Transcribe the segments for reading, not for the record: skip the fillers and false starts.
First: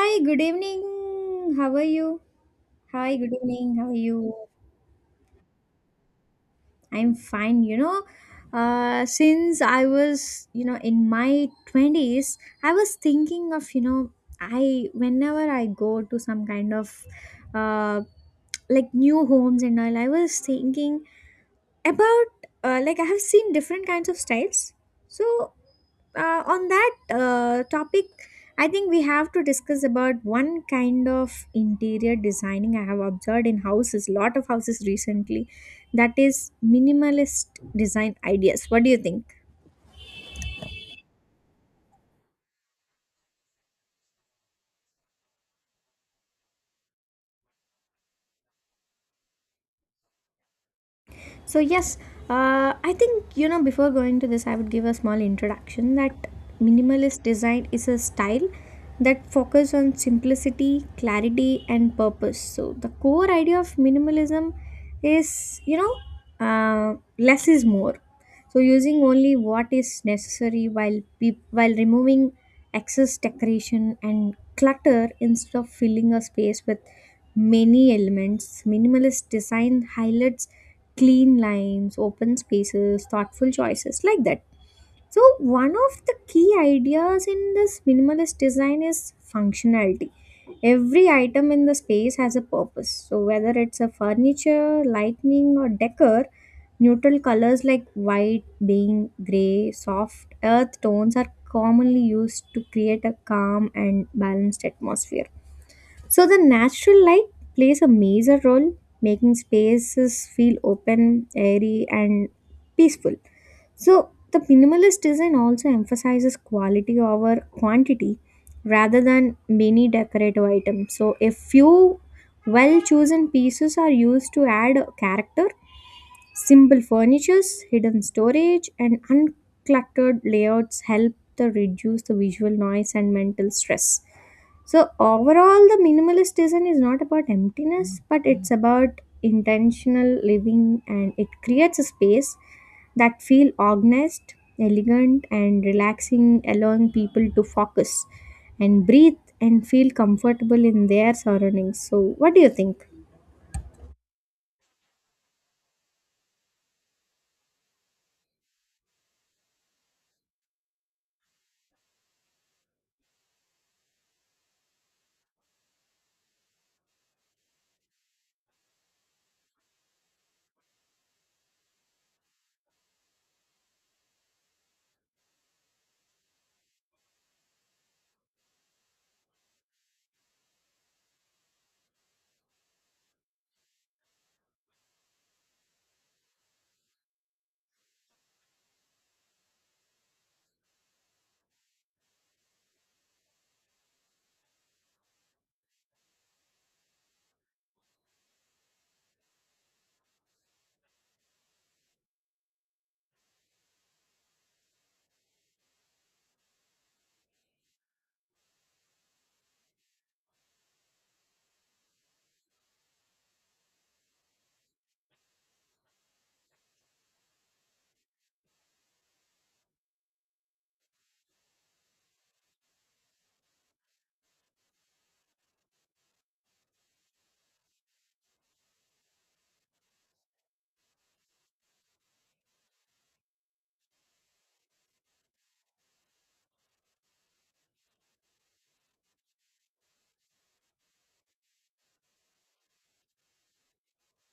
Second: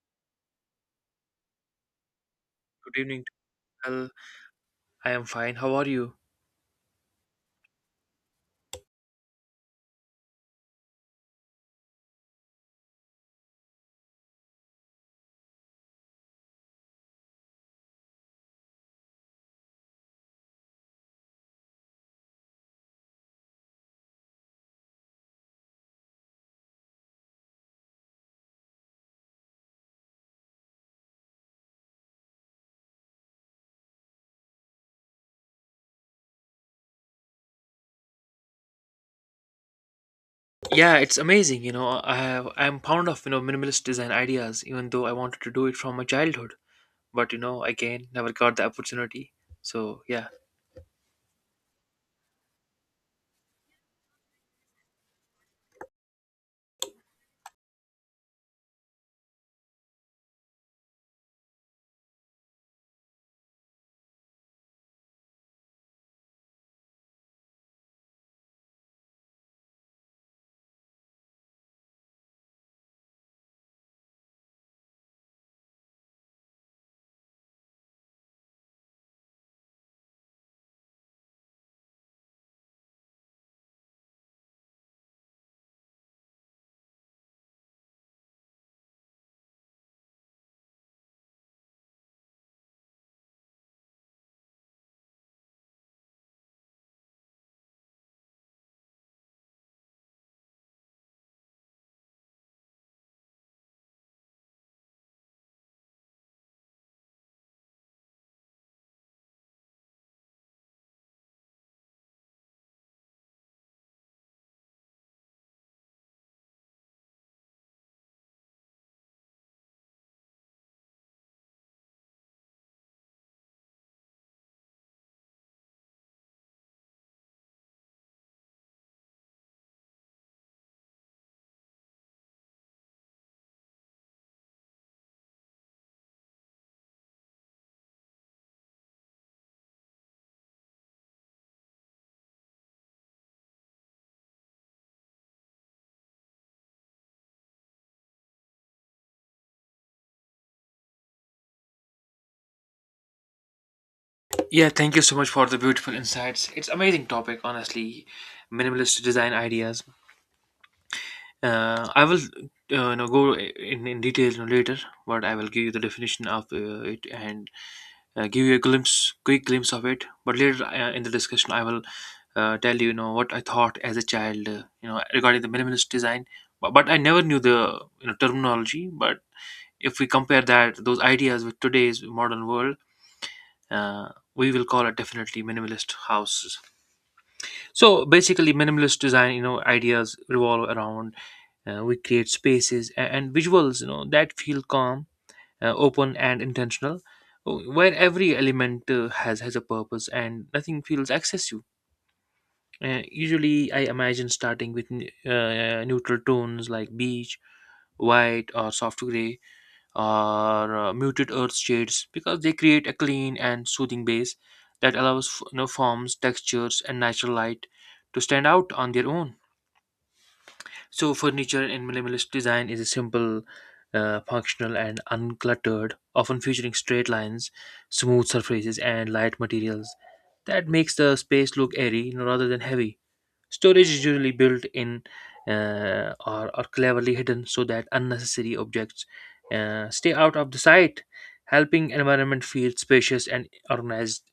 Hi, good evening. How are you? Good Hi, evening. good evening. How are Well, you? I am fine. How are you? I'm fine. Since I was, you know, in my 20s, I was thinking of, whenever I go to some kind of uh, like new homes and all, I was thinking about, like, I have seen different kinds of styles. So, on that topic, I think we have to discuss about one kind of interior designing. I have observed in houses, lot of houses recently, that is minimalist design ideas. What do you think? Yeah, it's amazing. You know, I'm fond of minimalist design ideas, even though I wanted to do it from my childhood. But again, never got the opportunity. So yeah, So, yes, I think, you know, before going to this, I would give a small introduction that minimalist design is a style that focuses on simplicity, clarity, and purpose. So, the core idea of minimalism is, less is more. So, using only what is necessary while peop while removing excess decoration and clutter instead of filling a space with many elements. Minimalist design highlights clean lines, open spaces, thoughtful choices like that. So, one of the key ideas in this minimalist design is functionality. Every item in the space has a purpose. So, whether it's a furniture, lighting, or decor, neutral colors like white, beige, gray, soft earth tones are commonly used to create a calm and balanced atmosphere. So the natural light plays a major role, making spaces feel open, airy, and peaceful. So the minimalist design also emphasizes quality over quantity rather than many decorative items. So a few well chosen pieces are used to add character, simple furnitures, hidden storage, and uncluttered layouts help to reduce the visual noise and mental stress. So overall, the minimalist design is not about emptiness, but it's about intentional living, and it creates a space that feel organized, elegant, and relaxing, allowing people to focus and breathe and feel comfortable in their surroundings. So, what do you think? yeah. Thank you so much for the beautiful insights. It's amazing topic, honestly. Minimalist design ideas. I will no, go in detail no later, but I will give you the definition of it, and give you a quick glimpse of it. But later, in the discussion, I will tell you, you know what I thought as a child, regarding the minimalist design. But I never knew the terminology. But if we compare that those ideas with today's modern world, we will call it definitely minimalist houses. So basically, minimalist design, ideas revolve around, we create spaces and visuals, that feel calm, open, and intentional, oh, where every element has a purpose and nothing feels excessive. Usually, I imagine starting with neutral tones like beige, white, or soft gray, or muted earth shades, because they create a clean and soothing base that allows forms, textures, and natural light to stand out on their own. So, furniture in minimalist design is a simple, functional, and uncluttered, often featuring straight lines, smooth surfaces, and light materials. That makes the space look airy, rather than heavy. Storage is usually built in, or cleverly hidden so that unnecessary objects stay out of the sight, helping environment feel spacious and organized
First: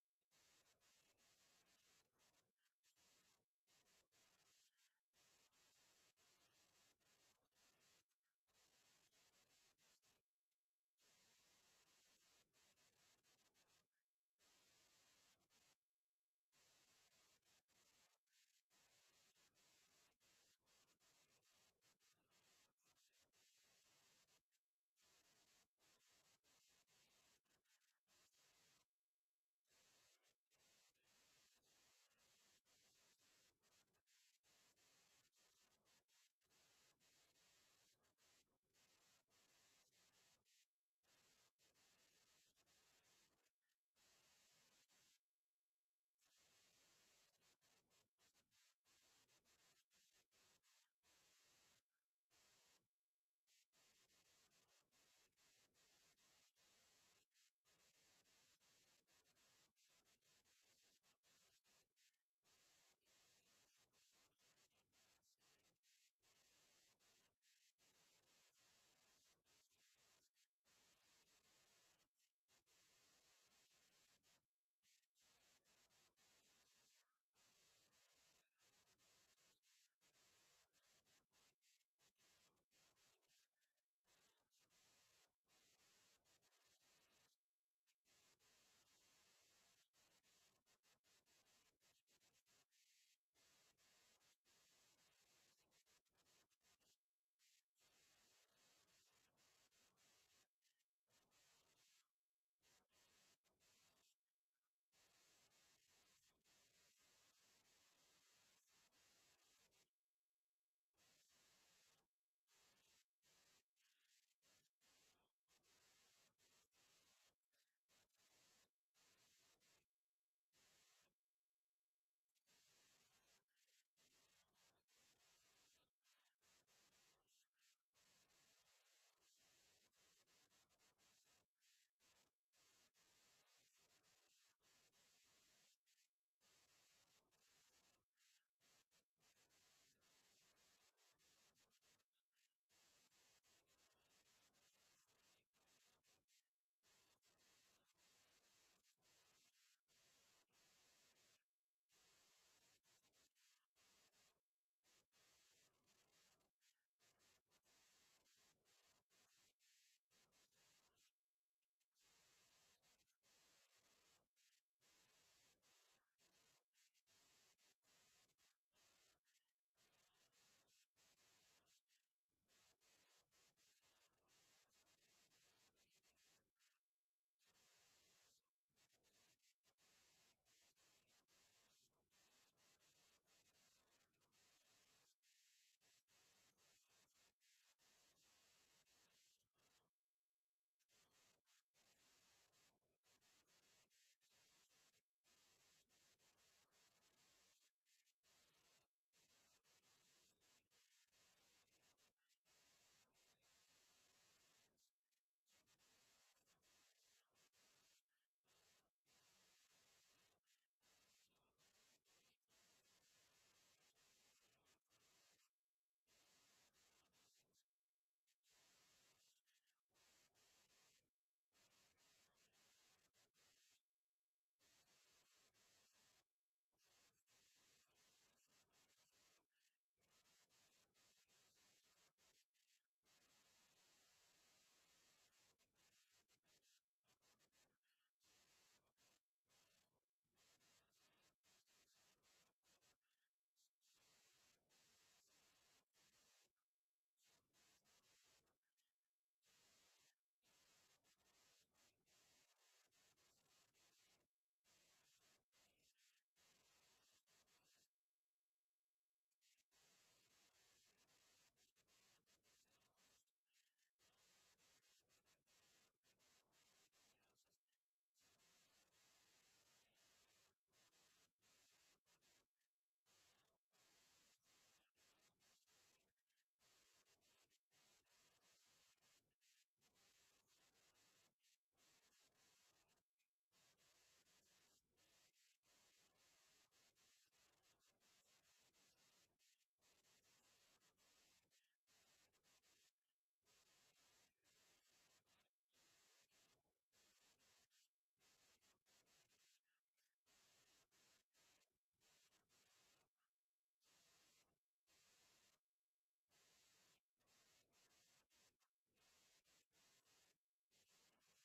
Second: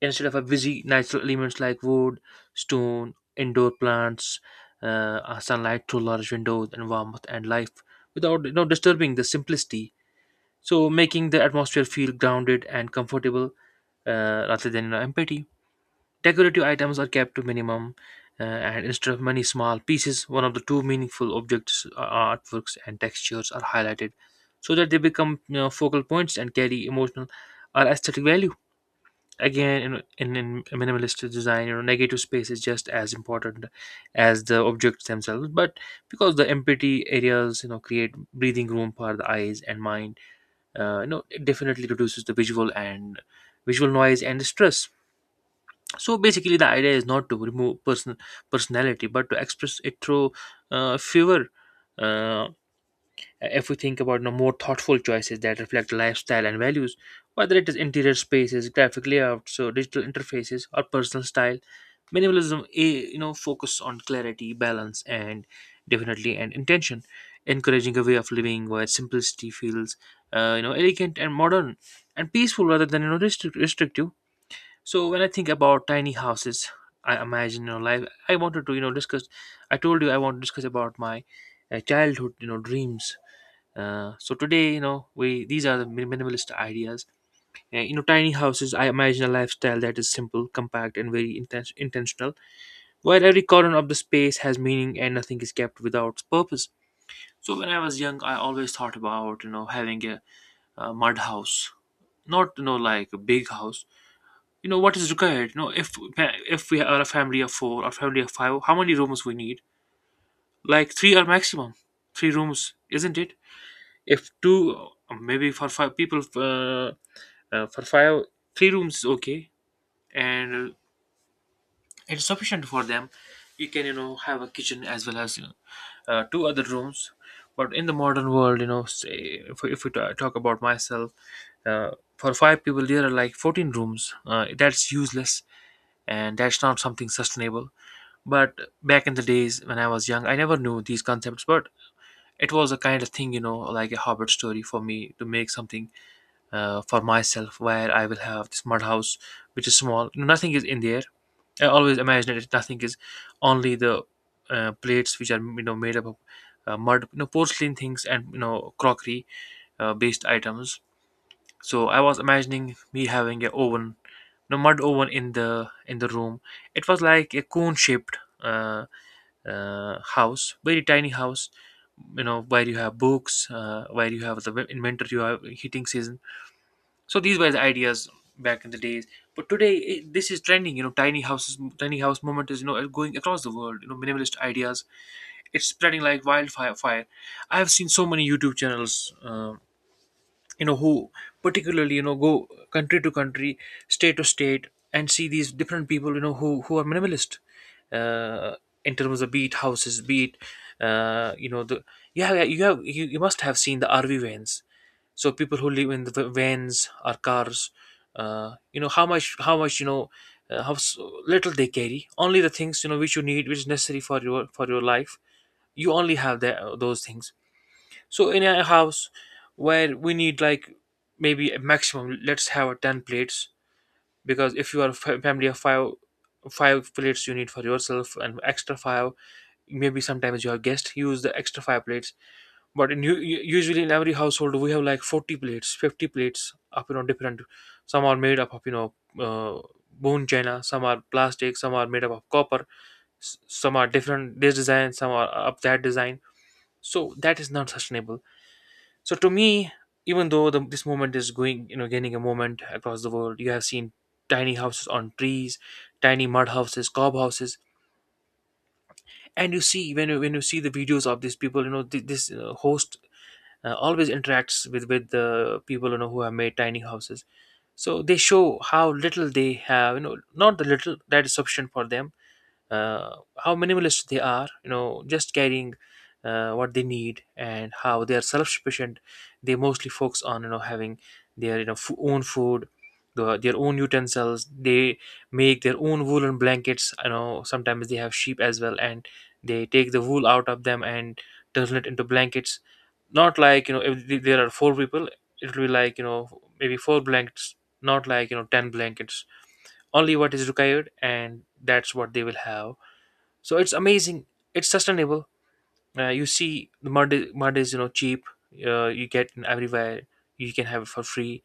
instead of a busy natural elements like wood, stone, indoor plants, uh, sunlight through large windows, and warmth and life without, disturbing the simplicity. So, making the atmosphere feel grounded and comfortable, rather than, empty. Decorative items are kept to minimum, and instead of many small pieces, one of the two meaningful objects, artworks, and textures are highlighted so that they become, focal points, and carry emotional or aesthetic value. Again, in a minimalist design, negative space is just as important as the objects themselves. But because the empty areas, create breathing room for the eyes and mind, it definitely reduces the visual noise and the stress. So basically, the idea is not to remove personality, but to express it through fewer. uh, If we think about, more thoughtful choices that reflect lifestyle and values, whether it is interior spaces, graphic layouts, or digital interfaces, or personal style, minimalism, a focus on clarity, balance, and definitely and intention, encouraging a way of living where simplicity feels, elegant and modern and peaceful rather than, restrictive. So when I think about tiny houses, I imagine, life. I wanted to, discuss. I told you I want to discuss about my childhood, dreams. So today, we these are the minimalist ideas. Tiny houses. I imagine a lifestyle that is simple, compact, and very intentional, where every corner of the space has meaning and nothing is kept without purpose. So when I was young, I always thought about, having a mud house, not, like a big house. You know what is required. You know, if we are a family of four or family of five, how many rooms we need? Like three are maximum. Three rooms, isn't it? If two, maybe for five people. For five, three rooms is okay. And it's sufficient for them. You can, have a kitchen, as well as, two other rooms. But in the modern world, say, if we talk about myself, uh, for five people there are like 14 rooms. That's useless, and that's not something sustainable. But back in the days, when I was young, I never knew these concepts. But it was a kind of thing, like a hobbit story for me, to make something, for myself, where I will have this mud house, which is small. No, nothing is in there. I always imagine it. Nothing is only the, plates, which are, made up of, mud, porcelain things, and, crockery, based items. So I was imagining me having a oven, no mud oven in the room. It was like a cone shaped, uh, house, very tiny house. You know, where you have books, where you have in winter, you have heating season. So these were the ideas back in the days. But today, this is trending. You know, tiny houses, tiny house movement is, going across the world. You know, minimalist ideas. It's spreading like wildfire. Fire. I have seen so many YouTube channels, who particularly, go country to country, state to state, and see these different people, who are minimalist, uh, in terms of, be it houses, be it, you know the yeah, yeah. You must have seen the RV vans. So people who live in the vans or cars, how much you know how little they carry, only the things, which you need, which is necessary for your life. You only have those things. So in a house, where we need like maybe a maximum, let's have a 10 plates. Because if you are a family of five, five plates you need for yourself, and extra five. Maybe sometimes your guest use the extra five plates. But in usually in every household we have like 40 plates, 50 plates up, different. Some are made up of, uh, bone china, some are plastic, some are made up of copper, some are different, this design, some are of that design. So that is not sustainable. So to me, even though this movement is going, gaining a moment across the world, you have seen tiny houses on trees, tiny mud houses, cob houses. And you see, when you see the videos of these people, this host always interacts with the people, who have made tiny houses. So they show how little they have, not the little that is sufficient for them, how minimalist they are, just carrying what they need, and how they are self-sufficient. They mostly focus on, having their, own food, their own utensils. They make their own woolen blankets, sometimes they have sheep as well, and they take the wool out of them and turn it into blankets. Not like, if there are four people, it will be like, maybe four blankets. Not like, 10 blankets. Only what is required, and that's what they will have. So it's amazing. It's sustainable. You see, the mud is, cheap. You get in everywhere, you can have it for free.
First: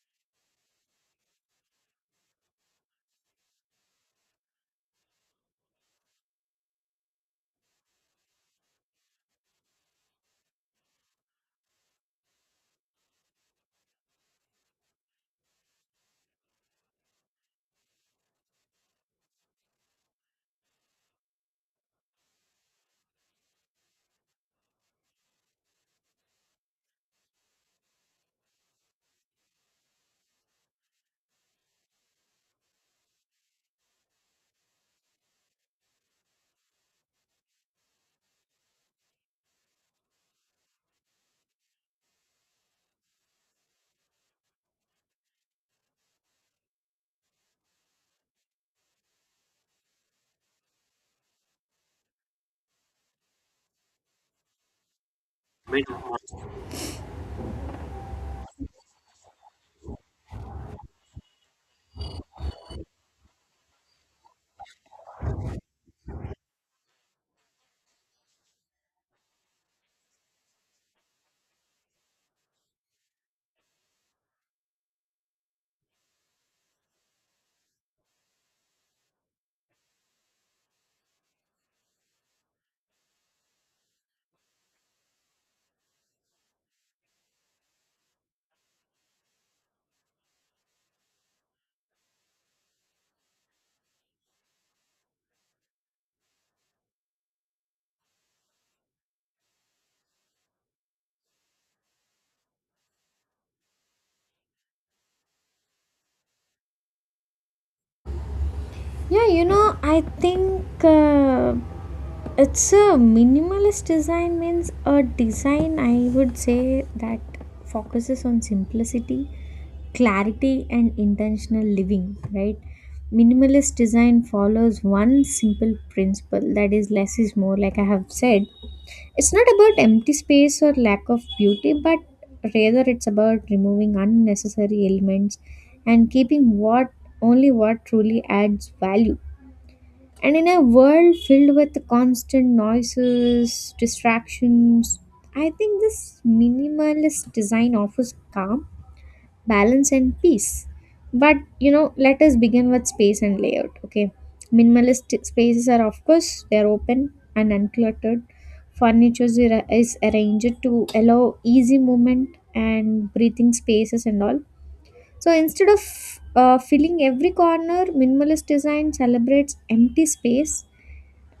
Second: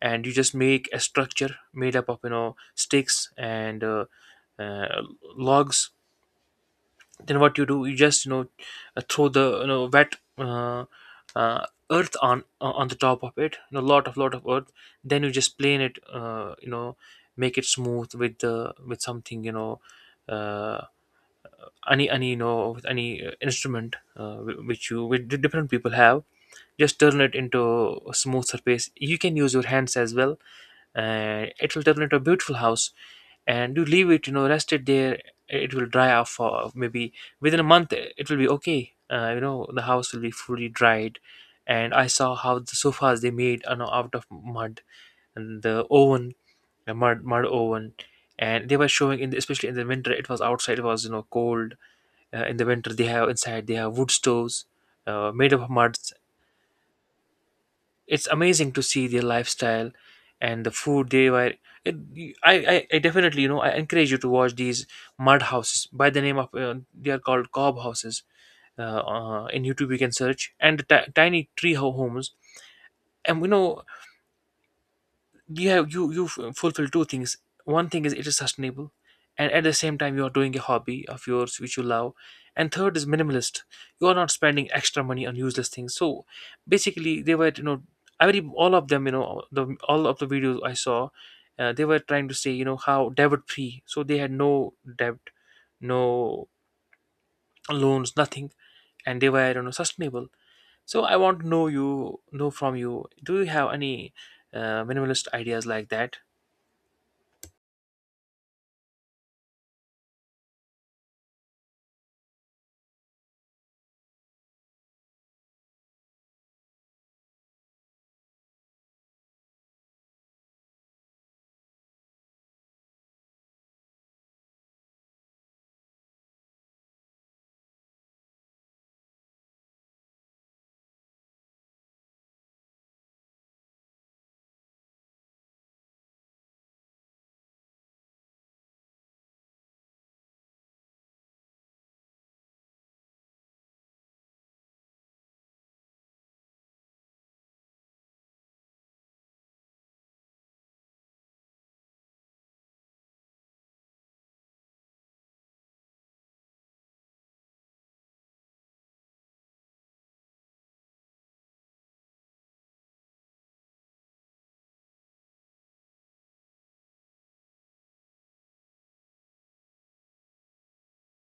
And you just make a structure made up of, sticks and, uh, logs. Then what you do, you just, throw the, wet, uh, earth on the top of it, lot of earth. Then you just plane it, make it smooth, with something, you know uh, any you know with any instrument, wh- which you which di- different people have. Just turn it into a smooth surface, you can use your hands as well. And it will turn into a beautiful house, and you leave it, rest it there. It will dry off for maybe within a month. It will be okay. The house will be fully dried. And I saw how the sofas they made, out of mud, and the oven, the mud oven. And they were showing in especially in the winter, it was outside, it was, cold. In the winter they have inside, they have wood stoves, made of muds. It's amazing to see their lifestyle. And the food they were, it, I definitely, I encourage you to watch these mud houses. By the name of, they are called cob houses. In YouTube you can search, and tiny tree ho- homes. And you know Yeah, you fulfill two things. One thing is it is sustainable, and at the same time you are doing a hobby of yours which you love, and third is minimalist. You are not spending extra money on useless things. So basically, they were, you know, every all of them, you know, the all of the videos I saw, they were trying to say, you know, how debt free, so they had no debt, no loans, nothing. And they were, you know, sustainable. So I want to know, you know, from you, do you have any minimalist ideas like that? Yeah, you know, I think it's a minimalist design means a design I would say that focuses on simplicity, clarity and intentional living, right? Minimalist design follows one simple principle, that is less is more, like I have said. It's not about empty space or lack of beauty, but rather it's about removing unnecessary elements and keeping what truly adds value. And in a world filled with constant noises, distractions, I think this minimalist design offers calm, balance, and peace. But you know, let us begin with space and layout. Okay, minimalist spaces are, of course, they're open and uncluttered. Furniture is arranged to allow easy movement and breathing spaces and all. So instead of filling every corner, minimalist design celebrates empty space,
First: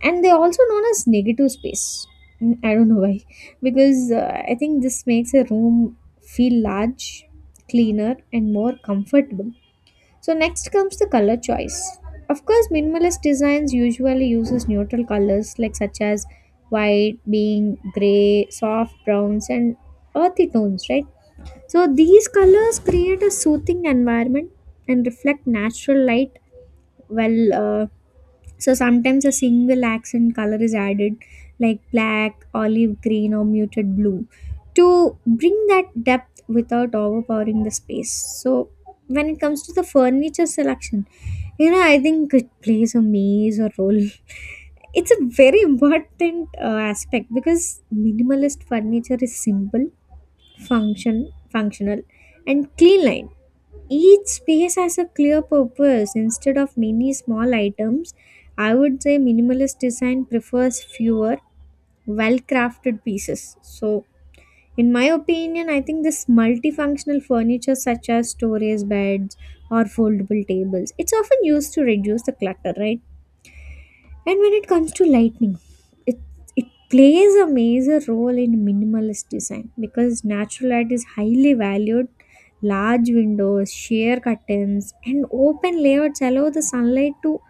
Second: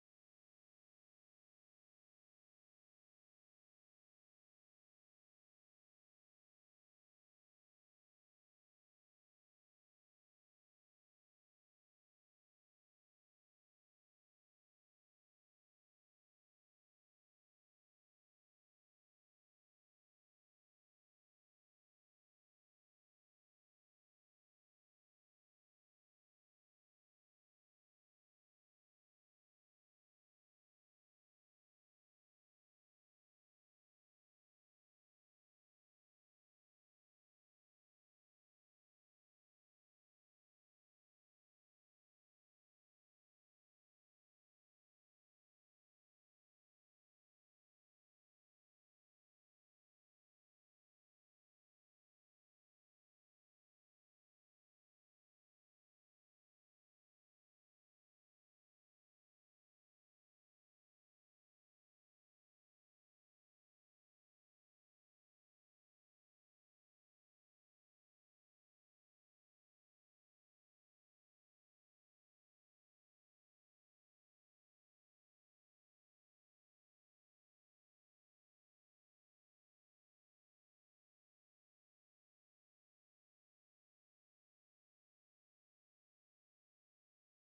and they're also known as negative space. I don't know why. Because I think this makes a room feel large, cleaner and more comfortable. So next comes the color choice. Of course minimalist designs usually uses neutral colors like such as white, being gray, soft browns and earthy tones, right? So these colors create a soothing environment and reflect natural light. Well uh, so sometimes a single accent color is added, like black, olive green, or muted blue, to bring that depth without overpowering the space. So when it comes to the furniture selection, you know, I think it plays a major role. It's a very important aspect because minimalist furniture is simple, functional, and clean line. Each space has a clear purpose instead of many small items. I would say minimalist design prefers fewer well crafted pieces. So, in my opinion, I think this multifunctional furniture, such as storage beds or foldable tables, it's often used to reduce the clutter, right? And when it comes to lighting, it it plays a major role in minimalist design because natural light is highly valued. Large windows, sheer curtains, and open layouts allow the sunlight to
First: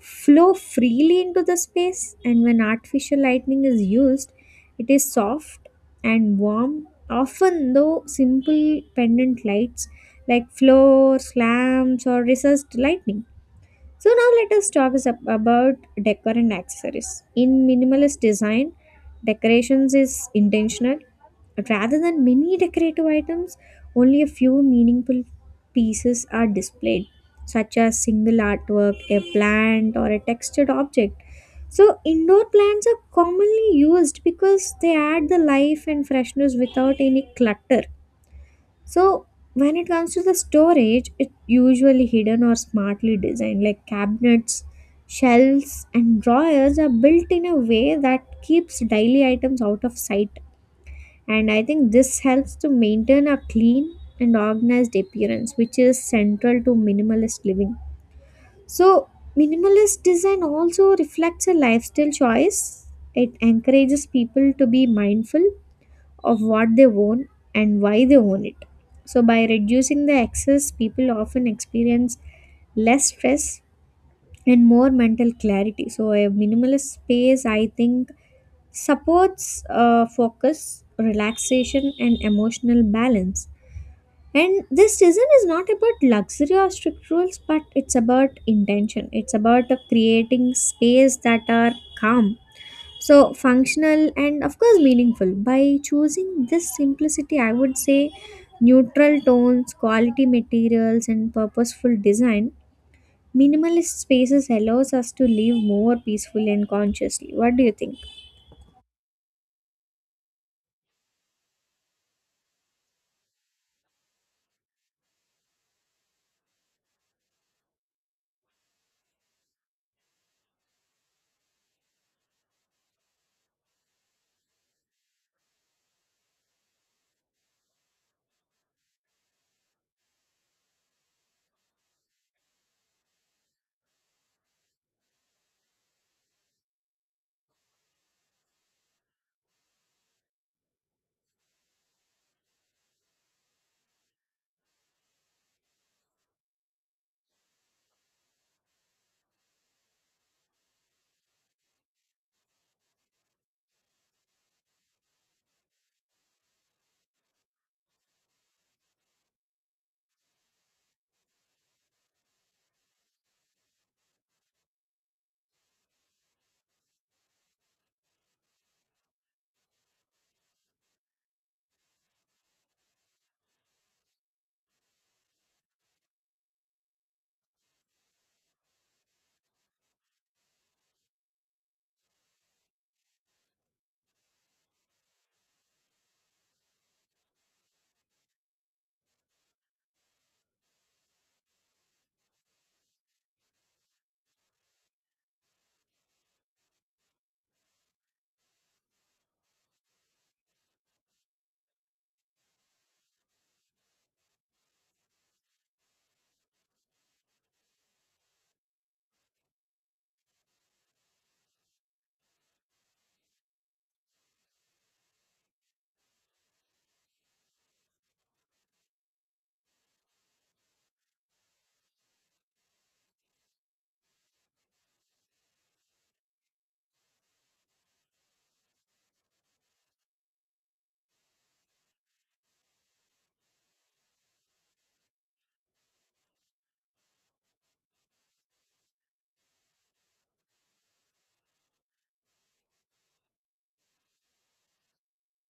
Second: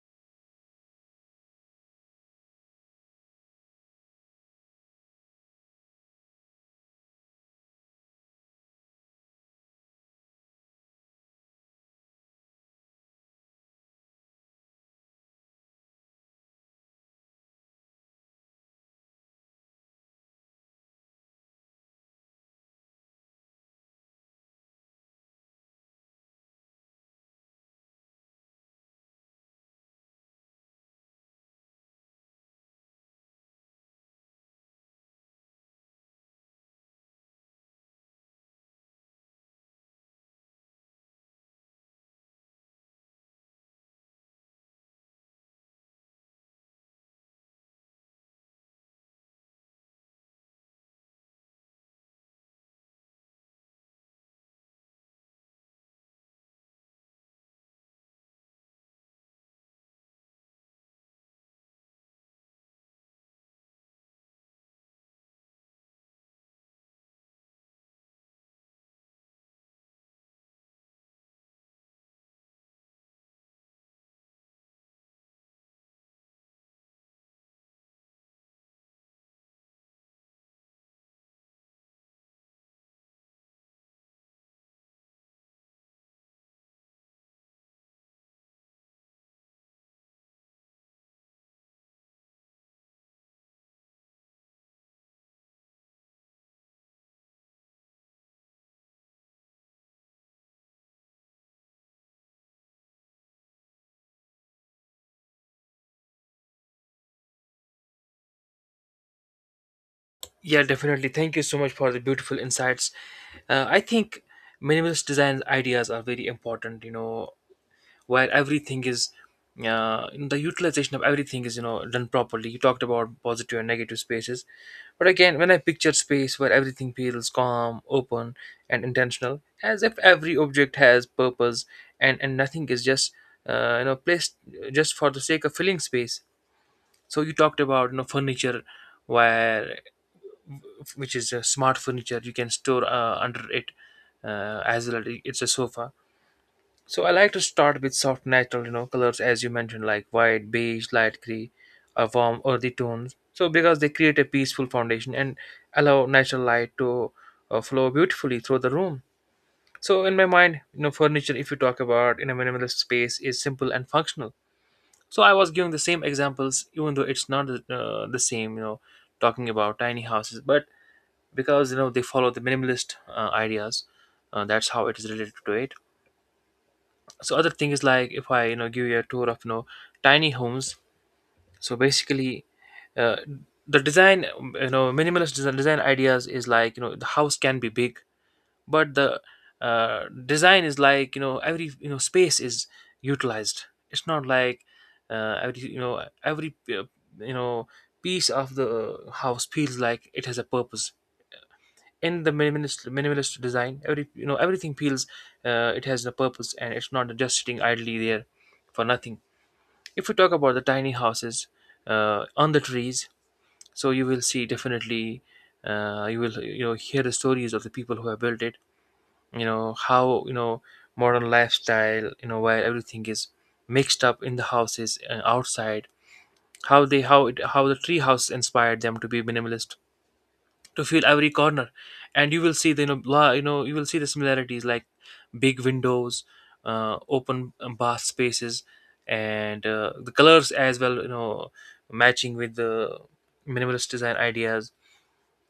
flow freely into the space. And when artificial lighting is used, it is soft and warm. Often, though, simple pendant lights like floors, lamps, or recessed lighting. So now let us talk about decor and accessories. In minimalist design, decorations is intentional. Rather than many decorative items, only a few meaningful pieces are displayed, such as single artwork, a plant, or a textured object. So indoor plants are commonly used because they add the life and freshness without any clutter. So when it comes to the storage, it's usually hidden or smartly designed, like cabinets, shelves, and drawers are built in a way that keeps daily items out of sight. And I think this helps to maintain a clean and organized appearance, which is central to minimalist living. So, minimalist design also reflects a lifestyle choice. It encourages people to be mindful of what they own and why they own it. So, by reducing the excess, people often experience less stress and more mental clarity. So, a minimalist space, I think, supports focus, relaxation, and emotional balance. And this season is not about luxury or strict rules, but it's about intention. It's about creating space that are calm, so functional and of course meaningful. By choosing this simplicity, I would say neutral tones, quality materials and purposeful design, minimalist spaces allows us to live more peacefully and consciously. What do you think? Yeah, definitely. Thank you so much for the beautiful insights. I think minimalist design ideas are very important. You know, where everything is, in the utilization of everything is, you know, done properly. You talked about positive and negative spaces, but again, when I picture space where everything feels calm, open, and intentional, as if every object has purpose, and nothing is just you know, placed just for the sake of filling space. So you talked about, you know, furniture where which is a smart furniture, you can store under it as well, it's a sofa. So I like to start with soft natural, you know, colors as you mentioned, like white, beige, light gray, or warm earthy tones, so because they create a peaceful foundation and allow natural light to flow beautifully through the room. So in my mind, you know, furniture, if you talk about in a minimalist space, is simple and functional. So I was giving the same examples even though it's not the same, you know, talking about tiny houses, but because, you know, they follow the minimalist ideas, that's how it is related to it. So other thing is like, if I, you know, give you a tour of, you know, tiny homes. So basically, uh, the design you know, minimalist design, design ideas is like, you know, the house can be big, but the design is like, you know, every, you know, space is utilized. It's not like every, you know, every you know, piece of the house feels like it has a purpose. In the minimalist design, every, you know, everything feels it has a purpose, and it's not just sitting idly there for nothing. If we talk about the tiny houses on the trees, so you will see definitely you will, you know, hear the stories of the people who have built it, you know, how, you know, modern lifestyle, you know, where everything is mixed up in the houses and outside, how they how it how the tree house inspired them to be minimalist, to feel every corner. And you will see the, you know, you know, you will see the similarities like big windows, open bath spaces, and the colors as well, you know, matching with the minimalist design ideas.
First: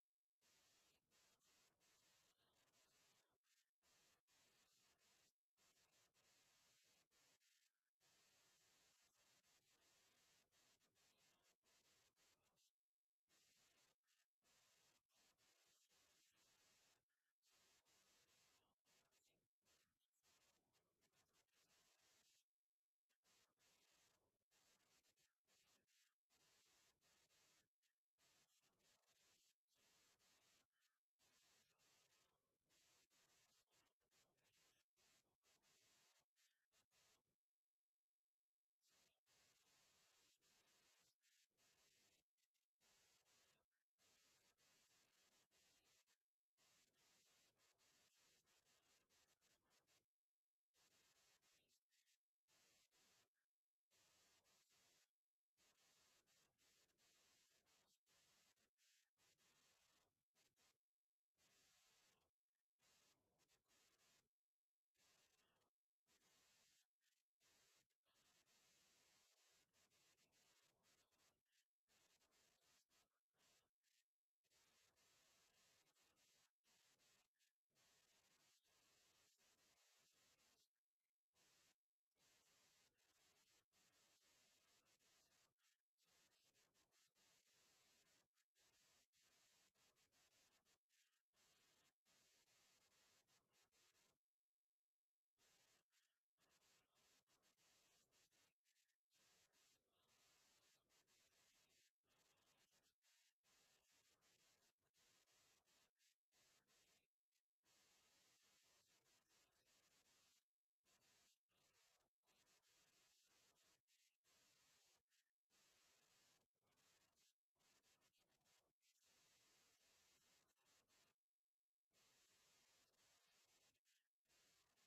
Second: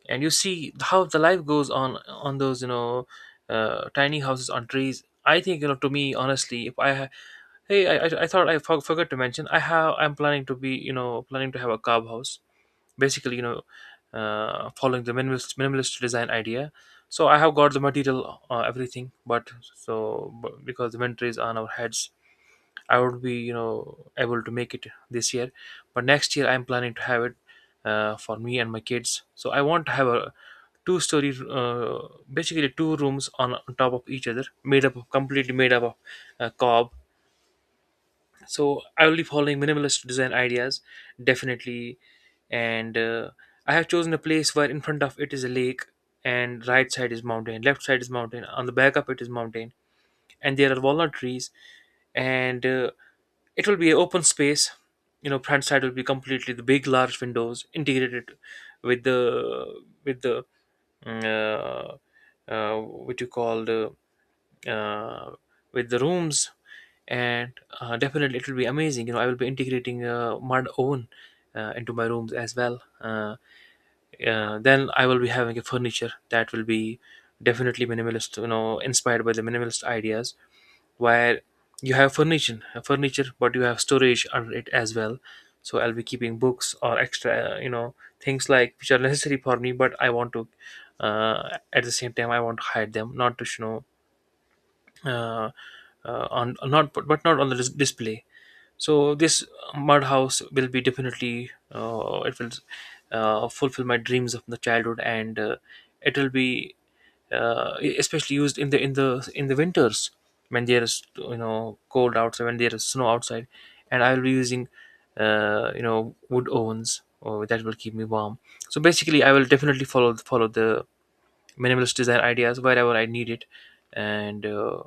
And you see how the life goes on those, you know, tiny houses on trees. I think, you know, to me honestly, if I hey, I thought I forgot to mention, I have I'm planning to be, you know, planning to have a cob house, basically, you know, following the minimalist design idea. So I have got the material, everything, but so but because the winter is on our heads, I would be, you know, able to make it this year, but next year I'm planning to have it for me and my kids. So I want to have a two story basically two rooms on top of each other, made up of completely made up of cob. So I will be following minimalist design ideas, definitely. And I have chosen a place where in front of it is a lake, and right side is mountain, left side is mountain, on the back of it is mountain. And there are walnut trees. And it will be an open space. You know, front side will be completely the big large windows integrated with the with the mm, uh, what you call the uh, with the rooms. And definitely it will be amazing, you know, I will be integrating mud oven into my rooms as well. Then I will be having a furniture that will be definitely minimalist, you know, inspired by the minimalist ideas, where you have furniture but you have storage under it as well. So I'll be keeping books or extra, you know, things like which are necessary for me, but I want to at the same time, I want to hide them, not to, you know, uh, on not but but not on the display. So this mud house will be definitely it will fulfill my dreams of the childhood. And it will be especially used in the in the winters, when there is, you know, cold outside, when there is snow outside, and I will be using you know, wood ovens or that will keep me warm. So basically, I will definitely follow the minimalist design ideas wherever I need it, and. Uh,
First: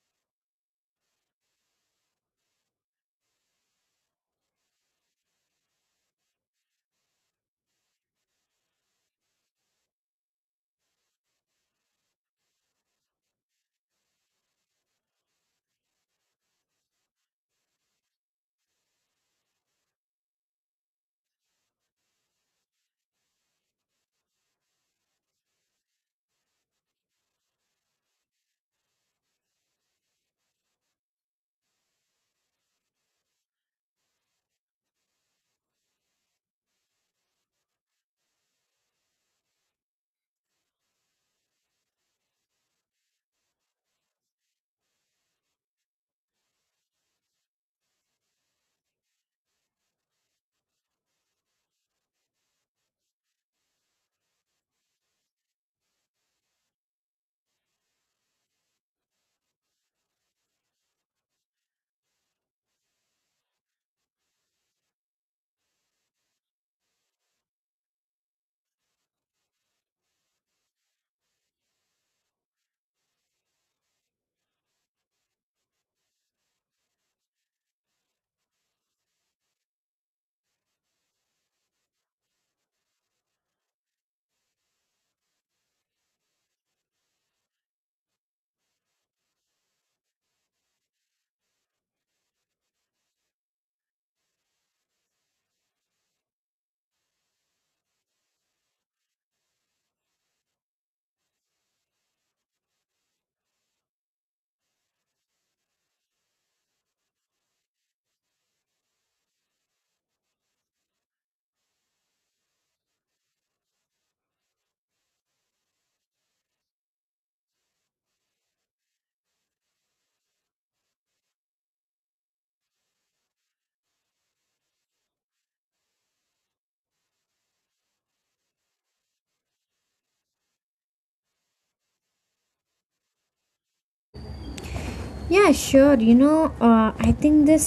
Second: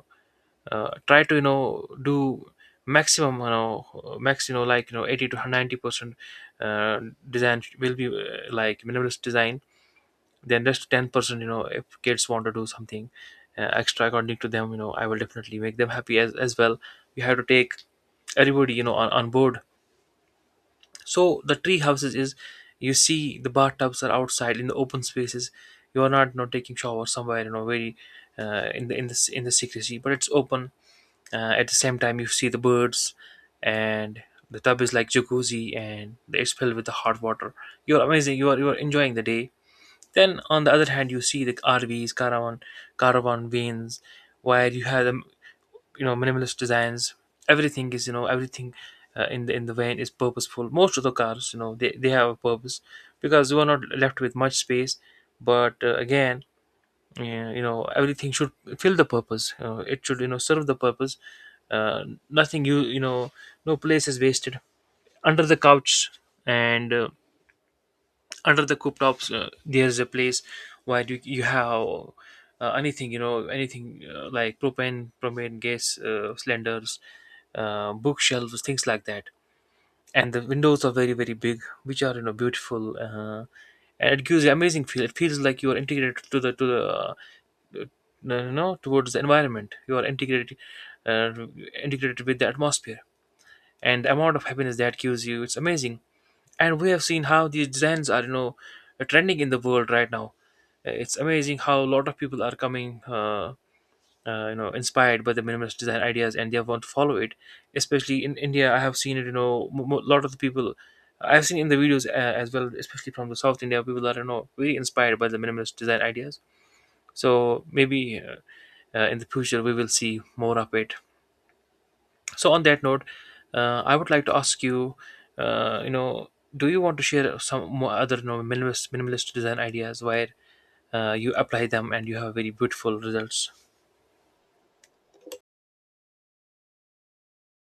uh, try to, you know, do maximum, you know, max, you know, like, you know, 80 to 90% uh, design will be like minimalist design, then just 10%, you know, if kids want to do something extra according to them, you know, I will definitely make them happy as well. You have to take everybody, you know, on board. So the tree houses is, you see the bathtubs are outside in the open spaces. You are not, you know, taking shower somewhere, you know, very in the in the secrecy, but it's open. At the same time, you see the birds, and the tub is like jacuzzi, and it's filled with the hot water. You're amazing. You are enjoying the day. Then on the other hand, you see the RVs, caravan, caravan vans, where you have them, you know, minimalist designs. Everything is, you know, everything in the van is purposeful. Most of the cars, you know, they have a purpose, because you are not left with much space. But again, yeah, you know, everything should fill the purpose, it should, you know, serve the purpose, nothing you you know, no place is wasted, under the couch and under the cooptops, there's a place where you have anything, you know, anything, like propane gas, cylinders, bookshelves, things like that. And the windows are very very big, which are, you know, beautiful, and it gives you amazing feel. It feels like you are integrated to the to the you know, towards the environment, you are integrated, uh, integrated with the atmosphere. And the amount of happiness that gives you, it's amazing. And we have seen how these designs are, you know, trending in the world right now. It's amazing how a lot of people are coming uh, you know, inspired by the minimalist design ideas and they want to follow it, especially in India. I have seen it, you know, a lot of the people I've seen in the videos, as well, especially from the south India, people that are, you know, very inspired by the minimalist design ideas. So maybe in the future we will see more of it. So on that note, I would like to ask you you know, do you want to share some more other, you know, minimalist design ideas where you apply them and you have very beautiful results? Yeah, sure, you know, I think this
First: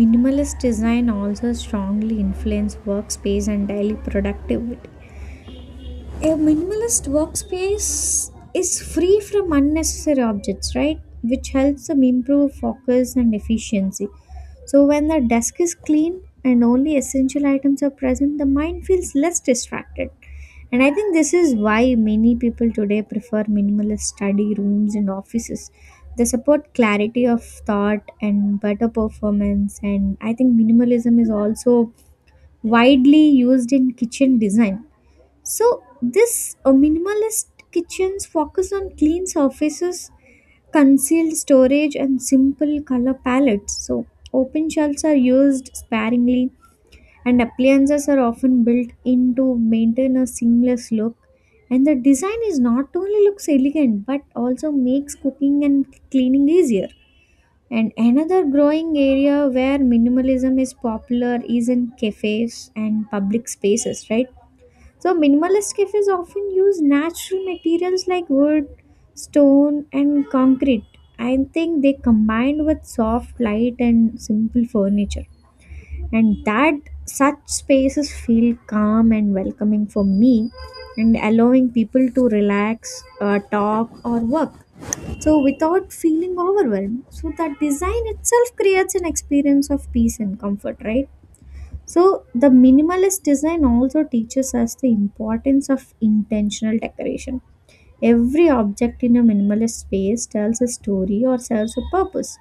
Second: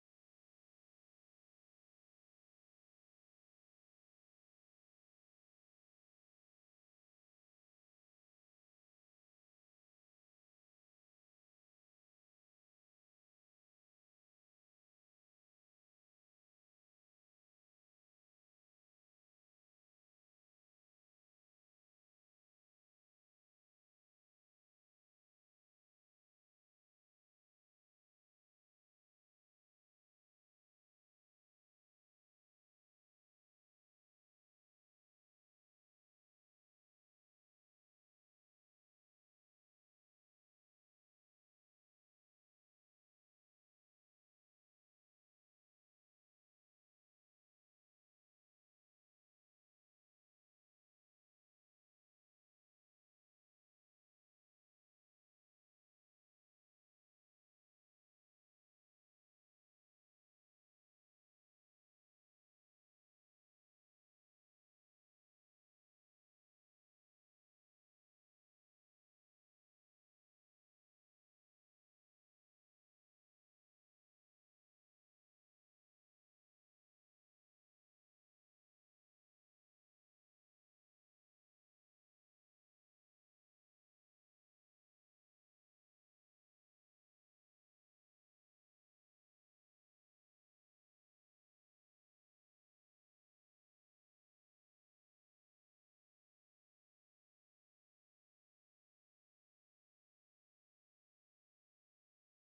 minimalist design also strongly influence workspace and daily productivity. A minimalist workspace is free from unnecessary objects, right? Which helps them improve focus and efficiency. So, when the desk is clean and only essential items are present, the mind feels less distracted. And I think this is why many people today prefer minimalist study rooms and offices. They support clarity of thought and better performance. And I think minimalism is also widely used in kitchen design. So this minimalist kitchens focus on clean surfaces, concealed storage and simple color palettes. So open shelves are used sparingly and appliances are often built in to maintain a seamless look. And the design is not only looks elegant but also makes cooking and cleaning easier. And another growing area where minimalism is popular is in cafes and public spaces, right? So, minimalist cafes often use natural materials like wood, stone, and concrete. I think they combined with soft light and simple furniture, and that such spaces feel calm and welcoming for me and allowing people to relax, talk, or work. So, without feeling overwhelmed, so that design itself creates an experience of peace and comfort, right? So, the minimalist design also teaches us the importance of intentional decoration. Every object in a minimalist space tells a story or serves a purpose.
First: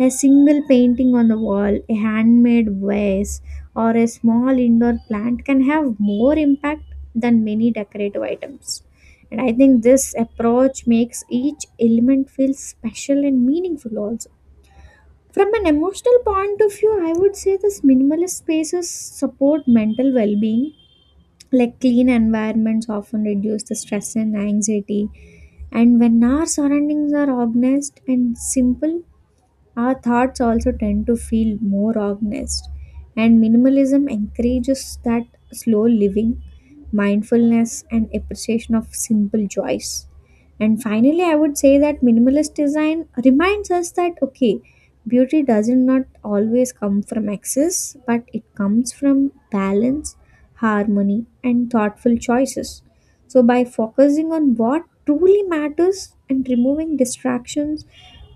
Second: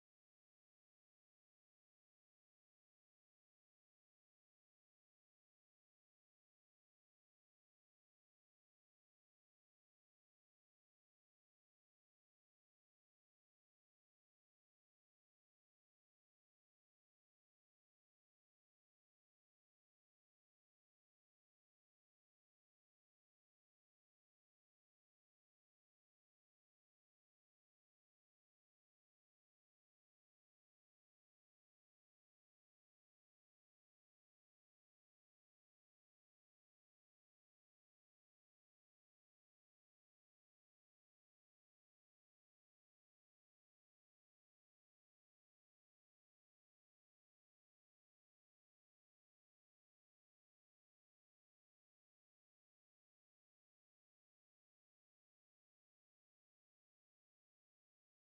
A single painting on the wall, a handmade vase, or a small indoor plant can have more impact than many decorative items. And I think this approach makes each element feel special and meaningful also. From an emotional point of view, I would say this minimalist spaces support mental well-being. Like clean environments often reduce the stress and anxiety. And when our surroundings are organized and simple, our thoughts also tend to feel more organized, and minimalism encourages that slow living, mindfulness, and appreciation of simple joys. And finally, I would say that minimalist design reminds us that okay, beauty doesn't not always come from excess, but it comes from balance, harmony, and thoughtful choices. So, by focusing on what truly matters and removing distractions,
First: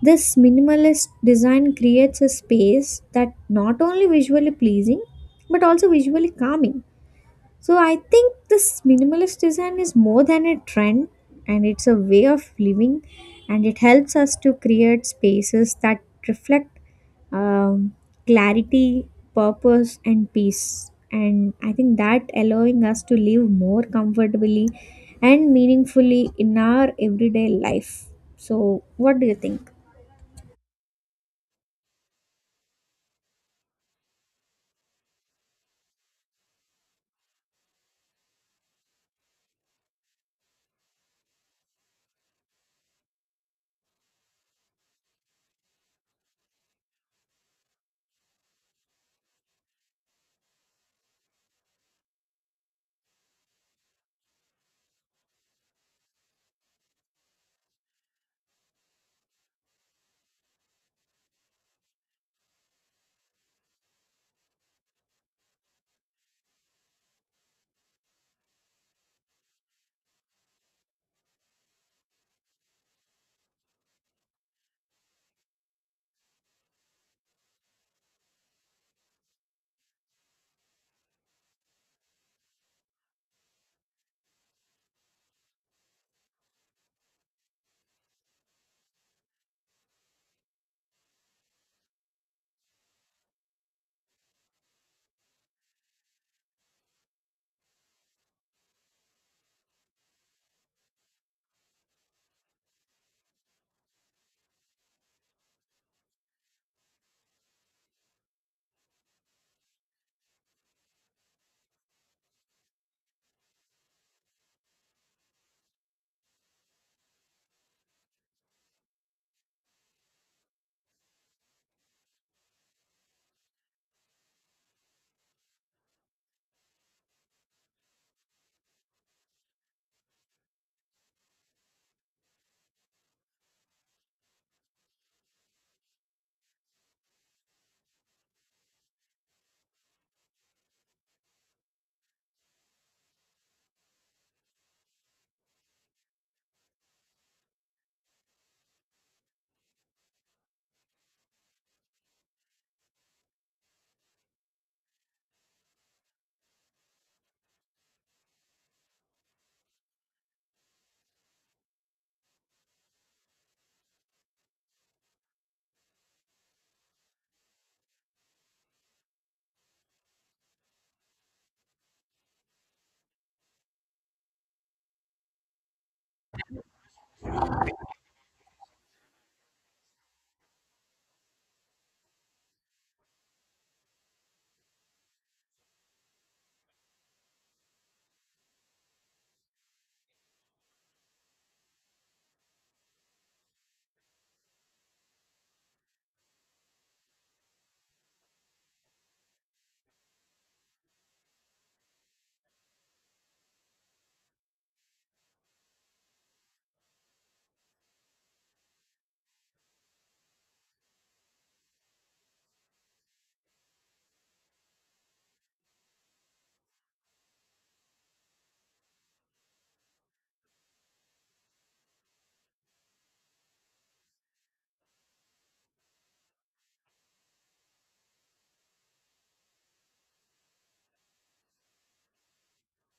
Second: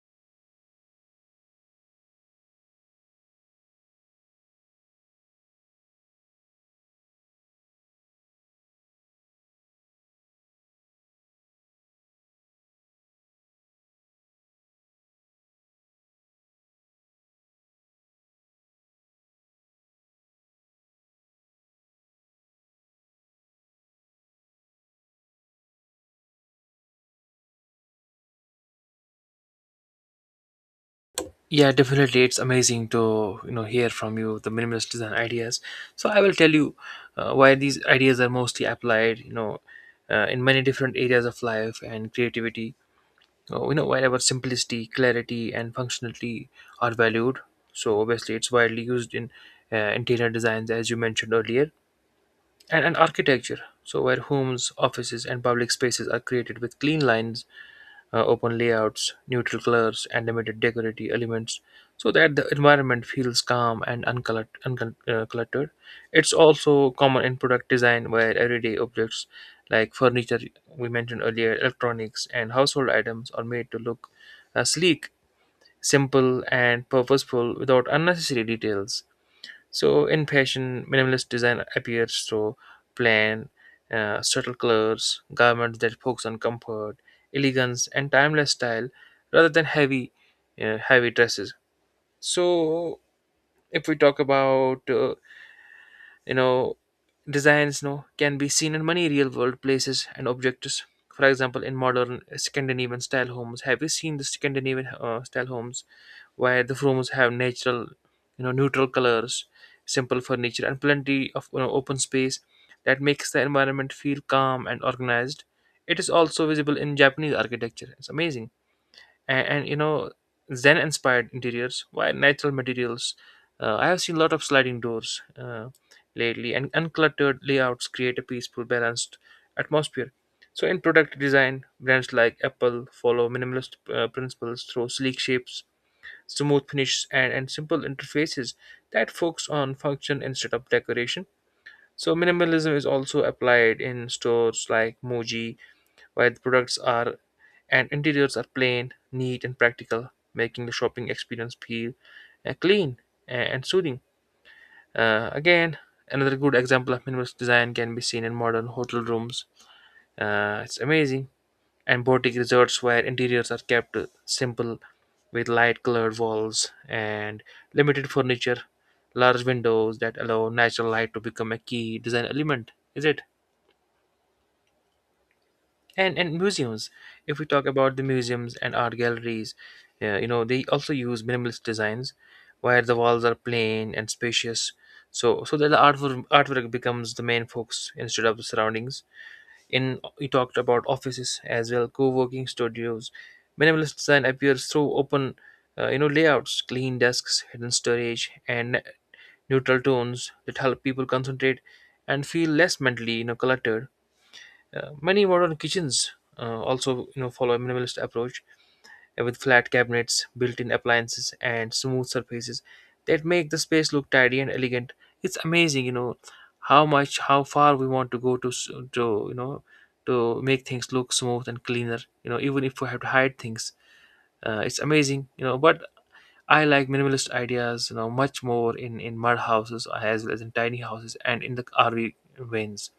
this minimalist design creates a space that not only visually pleasing but also visually calming. So I think this minimalist design is more than a trend, and it's a way of living, and it helps us to create spaces that reflect um, clarity, purpose and peace. And I think that allowing us to live more comfortably and meaningfully in our everyday life. So what do you think? Yeah, definitely. It's amazing to, you know, hear from you the minimalist design ideas. So I will tell you why these ideas are mostly applied. You know, in many different areas of life and creativity. You know, wherever simplicity, clarity, and functionality are valued. So obviously, it's widely used in interior designs, as you mentioned earlier, and architecture. So where homes, offices, and public spaces are created with clean lines, open layouts, neutral colors, and limited decorative elements, so that the environment feels calm and uncluttered. It's also common in product design, where everyday objects like furniture, we mentioned earlier, electronics, and household items are made to look sleek, simple, and purposeful without unnecessary details. So in fashion, minimalist design appears through plain, subtle colors, garments that focus on comfort, elegance, and timeless style, rather than heavy dresses. So if we talk about you know designs can be seen in many real world places and objects, for example in modern Scandinavian style homes. Have you seen the Scandinavian style homes where the rooms have natural, neutral colors, simple furniture, and plenty of open space that makes the environment feel calm and organized? It is also visible in Japanese architecture. It's amazing. And Zen inspired interiors, why natural materials. I have seen a lot of sliding doors lately, and uncluttered layouts create a peaceful, balanced atmosphere. So in product design, brands like Apple follow minimalist principles through sleek shapes, smooth finishes, and simple interfaces that focus on function instead of decoration. So minimalism is also applied in stores like Muji, where the products are and interiors are plain, neat, and practical, making the shopping experience feel clean and soothing. Again, another good example of minimalist design can be seen in modern hotel rooms. It's amazing. And boutique resorts where interiors are kept simple, with light colored walls and limited furniture, large windows that allow natural light to become a key design element. Is it? And museums, if we talk about the museums and art galleries, yeah, they also use minimalist designs where the walls are plain and spacious, so that the artwork becomes the main focus instead of the surroundings. In, we talked about offices as well, co-working studios, minimalist design appears through open layouts, clean desks, hidden storage, and neutral tones that help people concentrate and feel less mentally cluttered. Many modern kitchens also follow a minimalist approach with flat cabinets, built-in appliances, and smooth surfaces that make the space look tidy and elegant. It's amazing, how far we want to go to to make things look smooth and cleaner. You know, even if we have to hide things, it's amazing. But I like minimalist ideas, much more in mud houses as well as in tiny houses and in the RV vans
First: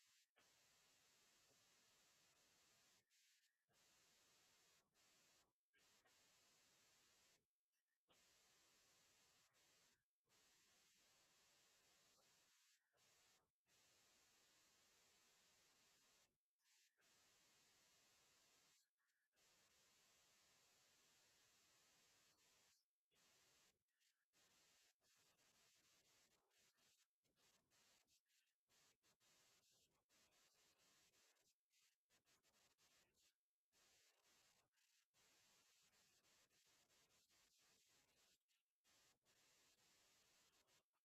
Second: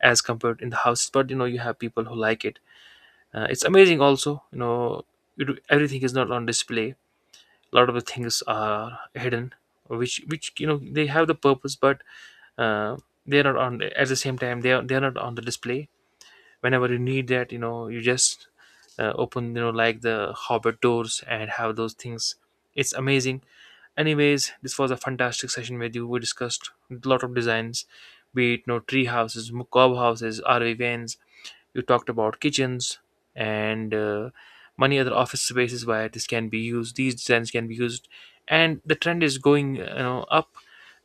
as compared in the houses. But you have people who like it. It's amazing also. You, everything is not on display, a lot of the things are hidden, which they have the purpose, but uh, they're not on, at the same time they are, they're not on the display. Whenever you need that, you just open, like the hobbit doors, and have those things. It's amazing. Anyways, this was a fantastic session with you. We discussed a lot of designs, be it no know tree houses, mob houses, RV vans. You talked about kitchens and many other office spaces where this can be used, these designs can be used. And the trend is going up,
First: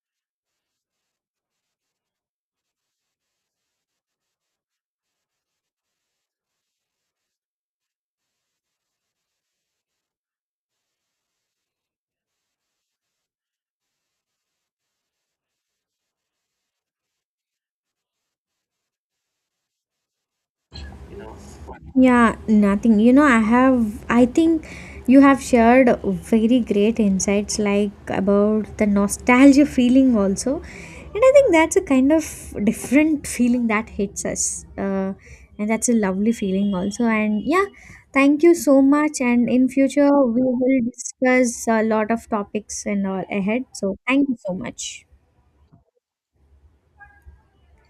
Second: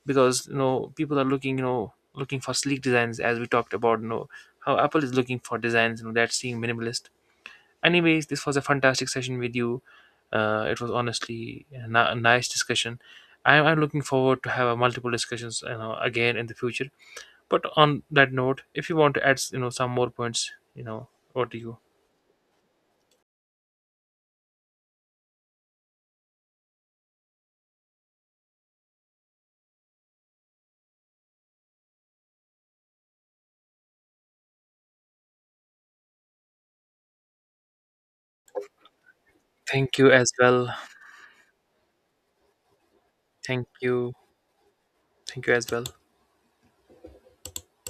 because people are looking, for sleek designs. As we talked about, how Apple is looking for designs, that seem minimalist. Anyways, this was a fantastic session with you. It was honestly a nice discussion. I'm looking forward to have multiple discussions, again in the future. But on that note, if you want to add, some more points, what do you? Yeah, nothing. I think you have shared very great insights like about the nostalgia feeling also. And I think that's a kind of different feeling that hits us. And that's a lovely feeling also. And yeah, thank you so much. And in Thank future, you as we well. will discuss a lot of topics and all ahead. Thank So you. thank you so much. Thank you as well.